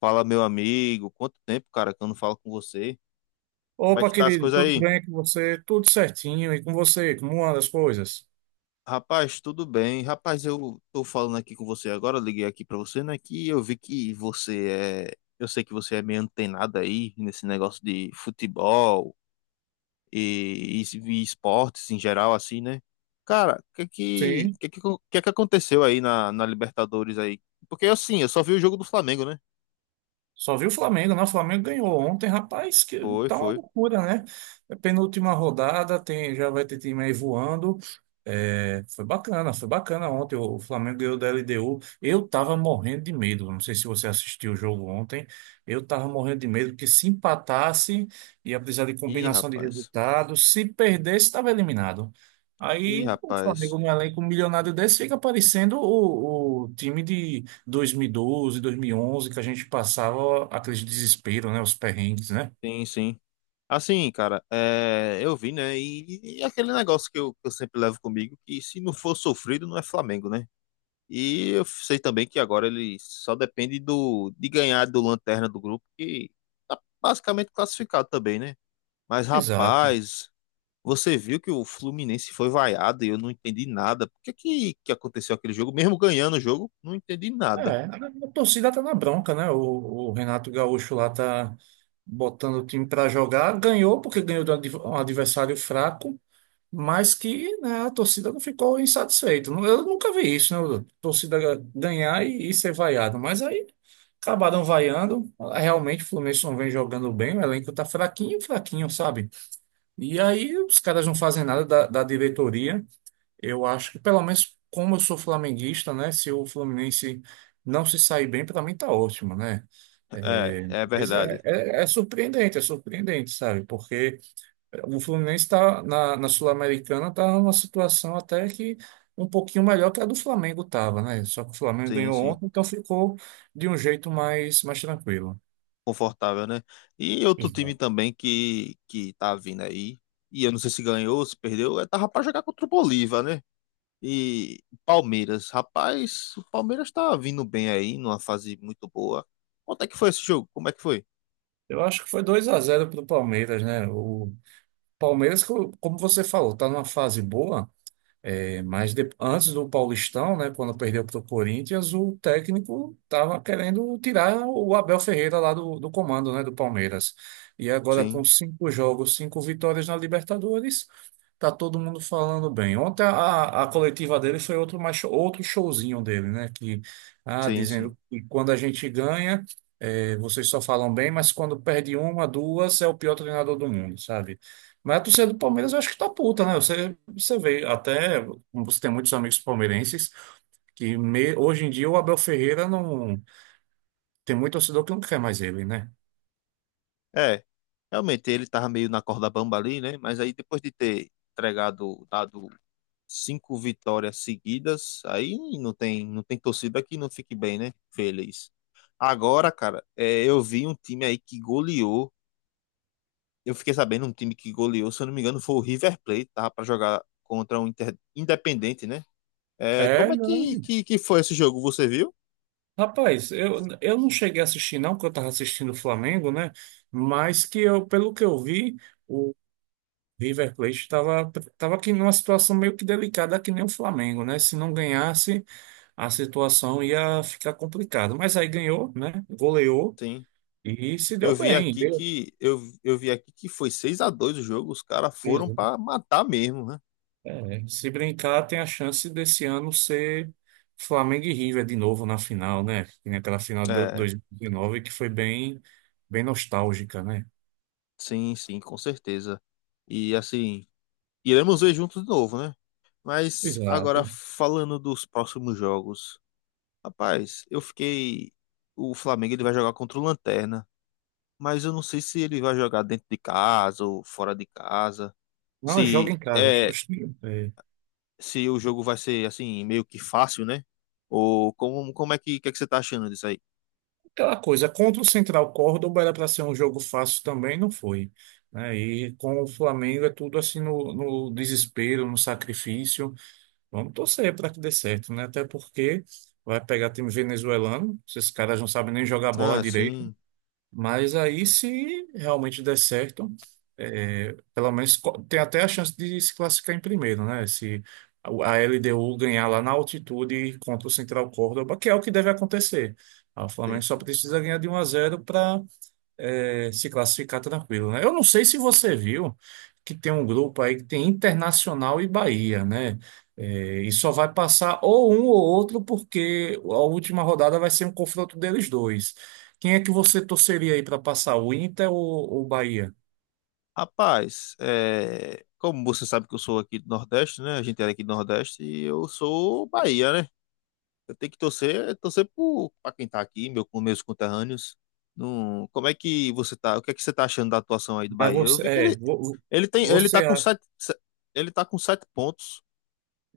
Fala, meu amigo. Quanto tempo, cara, que eu não falo com você? Como é Opa, que tá as querido, coisas tudo aí? bem com você? Tudo certinho. E com você? Como andam as coisas? Rapaz, tudo bem. Rapaz, eu tô falando aqui com você agora, eu liguei aqui pra você, né? Que eu vi que você é. Eu sei que você é meio antenado aí nesse negócio de futebol e, e- e esportes em geral, assim, né? Cara, o que é Sim. Que aconteceu aí na Libertadores aí? Porque assim, eu só vi o jogo do Flamengo, né? Só viu o Flamengo, né? O Flamengo ganhou ontem, rapaz, que Foi, tá uma foi. loucura, né? É penúltima rodada, tem, já vai ter time aí voando. É, foi bacana ontem. O Flamengo ganhou da LDU. Eu tava morrendo de medo. Não sei se você assistiu o jogo ontem. Eu tava morrendo de medo que se empatasse, ia precisar de Ih, combinação de rapaz. resultados. Se perdesse, estava eliminado. Ih, Aí o rapaz. Flamengo, no elenco milionário desse, fica parecendo o time de 2012, 2011, que a gente passava aquele desespero, né? Os perrengues, né? Sim, sim. Assim, cara, é, eu vi, né? E aquele negócio que eu sempre levo comigo, que se não for sofrido, não é Flamengo, né? E eu sei também que agora ele só depende de ganhar do Lanterna do grupo, que tá basicamente classificado também, né? Mas, Exato. rapaz, você viu que o Fluminense foi vaiado e eu não entendi nada. Por que que aconteceu aquele jogo? Mesmo ganhando o jogo, não entendi nada. É, a torcida tá na bronca, né? O Renato Gaúcho lá tá botando o time para jogar. Ganhou porque ganhou de um adversário fraco, mas que, né, a torcida não ficou insatisfeita. Eu nunca vi isso, né? A torcida ganhar e ser vaiado. Mas aí acabaram vaiando. Realmente o Fluminense não vem jogando bem, o elenco tá fraquinho, fraquinho, sabe? E aí os caras não fazem nada da diretoria. Eu acho que, pelo menos, como eu sou flamenguista, né? Se o Fluminense não se sair bem, para mim tá ótimo, né? É, É, é mas verdade. É surpreendente, sabe? Porque o Fluminense está na Sul-Americana, está numa situação até que um pouquinho melhor que a do Flamengo estava, né? Só que o Flamengo Sim, ganhou sim. ontem, então ficou de um jeito mais tranquilo. Confortável, né? E outro time Exato. também que tá vindo aí, e eu não sei se ganhou, se perdeu, é, tava pra jogar contra o Bolívar, né? E Palmeiras, rapaz, o Palmeiras tá vindo bem aí, numa fase muito boa. Quanto é que foi esse jogo? Como é que foi? Eu acho que foi 2 a zero para o Palmeiras, né? Palmeiras, como você falou, está numa fase boa. É, mas antes do Paulistão, né, quando perdeu para o Corinthians, o técnico estava querendo tirar o Abel Ferreira lá do comando, né, do Palmeiras. E agora com Sim, cinco jogos, cinco vitórias na Libertadores, tá todo mundo falando bem. Ontem a coletiva dele foi outro, outro showzinho dele, né, que sim, sim. dizendo que quando a gente ganha, é, vocês só falam bem, mas quando perde uma, duas, é o pior treinador do mundo, sabe? Mas a torcida do Palmeiras eu acho que tá puta, né? Você vê, até você tem muitos amigos palmeirenses que hoje em dia o Abel Ferreira não tem muito torcedor que não quer mais ele, né? É, realmente ele tava meio na corda bamba ali, né? Mas aí depois de ter entregado, dado cinco vitórias seguidas, aí não tem torcida que não fique bem, né? Feliz. Agora, cara, é, eu vi um time aí que goleou. Eu fiquei sabendo um time que goleou, se eu não me engano, foi o River Plate, tava para jogar contra um Independente, né? É, É, como é que foi esse jogo? Você viu? rapaz, eu não cheguei a assistir não, porque eu estava assistindo o Flamengo, né? Mas que eu, pelo que eu vi, o River Plate estava aqui numa situação meio que delicada, que nem o Flamengo, né? Se não ganhasse, a situação ia ficar complicada. Mas aí ganhou, né? Goleou Sim. e se deu Eu vi bem. aqui que foi 6-2 o jogo, os caras foram Deu. para matar mesmo, né? É, se brincar, tem a chance desse ano ser Flamengo e River de novo na final, né? Que nem aquela final de É, 2019 que foi bem, bem nostálgica, né? sim, sim, com certeza. E assim, iremos ver juntos de novo, né? Mas agora Exato. falando dos próximos jogos. Rapaz, eu fiquei. O Flamengo ele vai jogar contra o Lanterna. Mas eu não sei se ele vai jogar dentro de casa ou fora de casa. Não, joga Se em casa. é, É. se o jogo vai ser assim, meio que fácil, né? Ou como é que você tá achando disso aí? Aquela coisa, contra o Central Córdoba era para ser um jogo fácil também, não foi, né? E com o Flamengo é tudo assim no desespero, no sacrifício. Vamos torcer para que dê certo, né? Até porque vai pegar time venezuelano, esses caras não sabem nem jogar bola. Ah, sim, Mas aí, se realmente der certo, é, pelo menos tem até a chance de se classificar em primeiro, né? Se a LDU ganhar lá na altitude contra o Central Córdoba, que é o que deve acontecer. Ah, o sim, Flamengo só sim. precisa ganhar de um a 0, é, se classificar tá tranquilo, né? Eu não sei se você viu que tem um grupo aí que tem Internacional e Bahia, né? É, e só vai passar ou um ou outro, porque a última rodada vai ser um confronto deles dois. Quem é que você torceria aí para passar, o Inter ou o Bahia? Rapaz, é, como você sabe que eu sou aqui do Nordeste, né? A gente era aqui do Nordeste e eu sou Bahia, né? Eu tenho que torcer, torcer para quem tá aqui, meu, com meus conterrâneos. Não, como é que você tá? O que é que você tá achando da atuação aí do Mas Bahia? Eu você, vi que ele, ele tem, ele você tá com acha. sete, se- ele tá com 7 pontos.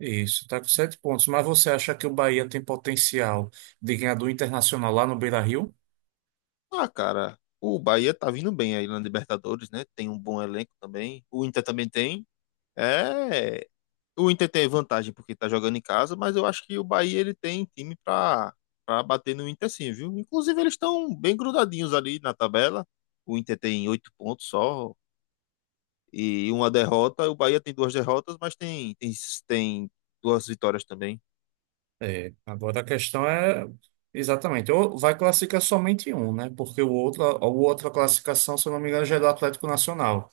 Isso, tá com sete pontos. Mas você acha que o Bahia tem potencial de ganhar do Internacional lá no Beira-Rio? Ah, cara, o Bahia tá vindo bem aí na Libertadores, né? Tem um bom elenco também. O Inter também tem. É, o Inter tem vantagem porque tá jogando em casa, mas eu acho que o Bahia ele tem time para bater no Inter sim, viu? Inclusive eles estão bem grudadinhos ali na tabela. O Inter tem 8 pontos só, e uma derrota. O Bahia tem duas derrotas, mas tem duas vitórias também. É, agora a questão é exatamente, ou vai classificar somente um, né? Porque o outro, a outra classificação, se eu não me engano, já é do Atlético Nacional.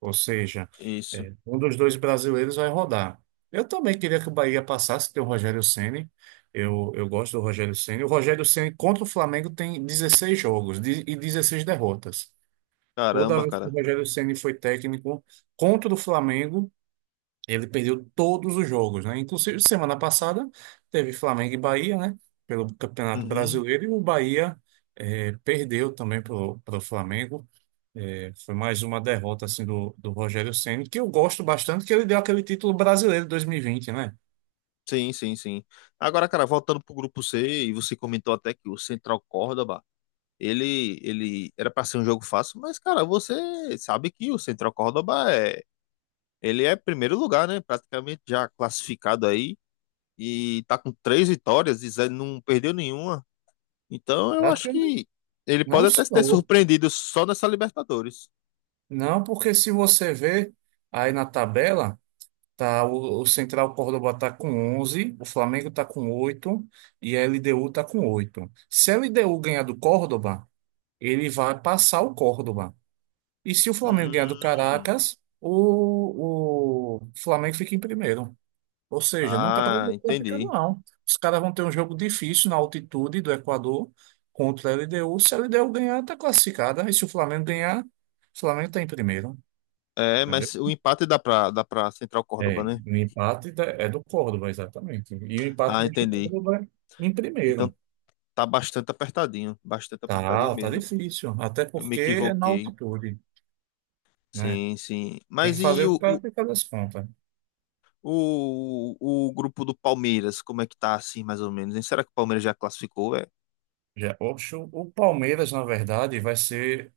Ou seja, Isso. é, um dos dois brasileiros vai rodar. Eu também queria que o Bahia passasse, tem o Rogério Ceni. Eu gosto do Rogério Ceni. O Rogério Ceni contra o Flamengo tem 16 jogos e 16 derrotas. Toda Caramba, vez que o cara. Rogério Ceni foi técnico contra o Flamengo, ele perdeu todos os jogos, né? Inclusive, semana passada teve Flamengo e Bahia, né? Pelo Campeonato Uhum. Brasileiro, e o Bahia perdeu também pro Flamengo. Foi mais uma derrota assim do Rogério Ceni, que eu gosto bastante, que ele deu aquele título brasileiro 2020, né? Sim, sim, sim. Agora, cara, voltando pro grupo C, e você comentou até que o Central Córdoba, ele era para ser um jogo fácil, mas, cara, você sabe que o Central Córdoba ele é primeiro lugar, né? Praticamente já classificado aí e tá com três vitórias e não perdeu nenhuma. Então, eu Acho acho que não, que ele não pode até ter sou. surpreendido só nessa Libertadores. Não, porque se você ver aí na tabela, tá o Central Córdoba tá com 11, o Flamengo tá com 8 e a LDU tá com 8. Se a LDU ganhar do Córdoba ele vai passar o Córdoba. E se o Flamengo ganhar do Hum. Caracas, o Flamengo fica em primeiro. Ou seja, não está Ah, classificado, entendi. não. Os caras vão ter um jogo difícil na altitude do Equador contra a LDU. Se a LDU ganhar, está classificada. E se o Flamengo ganhar, o Flamengo está em primeiro. É, Entendeu? mas o empate dá pra Central Córdoba, É, né? o empate é do Córdoba, exatamente. E o empate Ah, deixa o entendi. Córdoba em Então primeiro. tá bastante apertadinho Tá, tá mesmo. difícil. Até Eu me porque é na equivoquei. altitude, né? Sim, sim. Tem que Mas fazer e o que o o, o, cara tem fazer as contas. o, o grupo do Palmeiras? Como é que tá assim, mais ou menos? Hein? Será que o Palmeiras já classificou, velho? Já, oxe, o Palmeiras, na verdade, vai ser.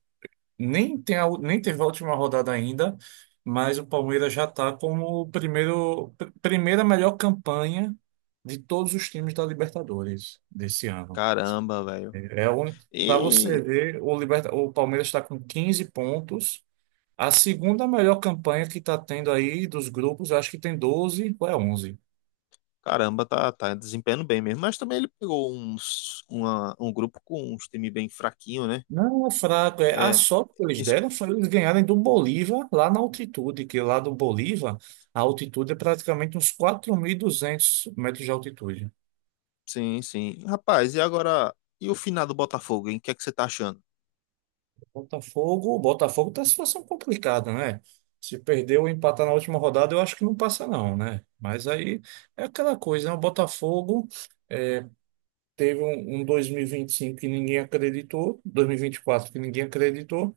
Nem teve a última rodada ainda, mas o Palmeiras já está como o primeira melhor campanha de todos os times da Libertadores desse ano. Caramba, velho. É o único. Para você E ver, o Palmeiras está com 15 pontos. A segunda melhor campanha que está tendo aí dos grupos, eu acho que tem 12, ou é 11. caramba, tá desempenhando bem mesmo. Mas também ele pegou um grupo com uns time bem fraquinho, né? Não é fraco, é. A É, sorte que eles deram foi eles ganharem do Bolívar lá na altitude, que lá do Bolívar a altitude é praticamente uns 4.200 metros de altitude. sim, sim. Rapaz, e agora? E o final do Botafogo, hein? O que é que você tá achando? Botafogo, o Botafogo tá em situação complicada, né? Se perder ou empatar na última rodada, eu acho que não passa não, né? Mas aí é aquela coisa, né? O Botafogo teve um 2025 que ninguém acreditou, dois mil e vinte e quatro que ninguém acreditou.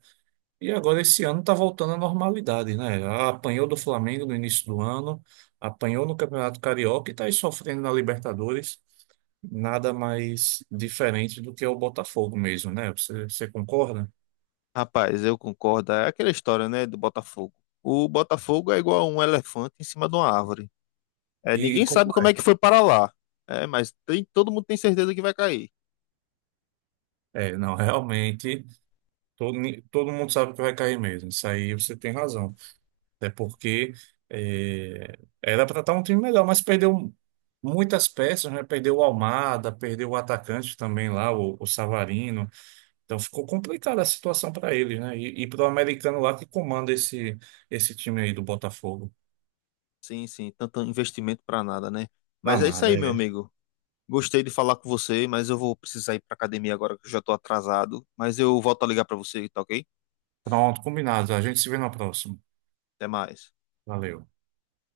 E agora esse ano está voltando à normalidade, né? Apanhou do Flamengo no início do ano, apanhou no Campeonato Carioca e está aí sofrendo na Libertadores. Nada mais diferente do que o Botafogo mesmo, né? Você concorda? Rapaz, eu concordo. É aquela história, né, do Botafogo. O Botafogo é igual um elefante em cima de uma árvore. É, E ninguém como sabe como é que é? foi para lá. É, mas todo mundo tem certeza que vai cair. É, não, realmente, todo mundo sabe que vai cair mesmo. Isso aí você tem razão. Até porque era para estar um time melhor, mas perdeu muitas peças, né? Perdeu o Almada, perdeu o atacante também lá, o Savarino. Então ficou complicada a situação para eles, né? E para o americano lá que comanda esse time aí do Botafogo. Sim, sim. Tanto investimento para nada, né? Mas é isso aí, Danada, meu é. amigo. Gostei de falar com você, mas eu vou precisar ir para academia agora que eu já tô atrasado. Mas eu volto a ligar para você, tá ok? Pronto, combinado. A gente se vê na próxima. Até mais. Valeu.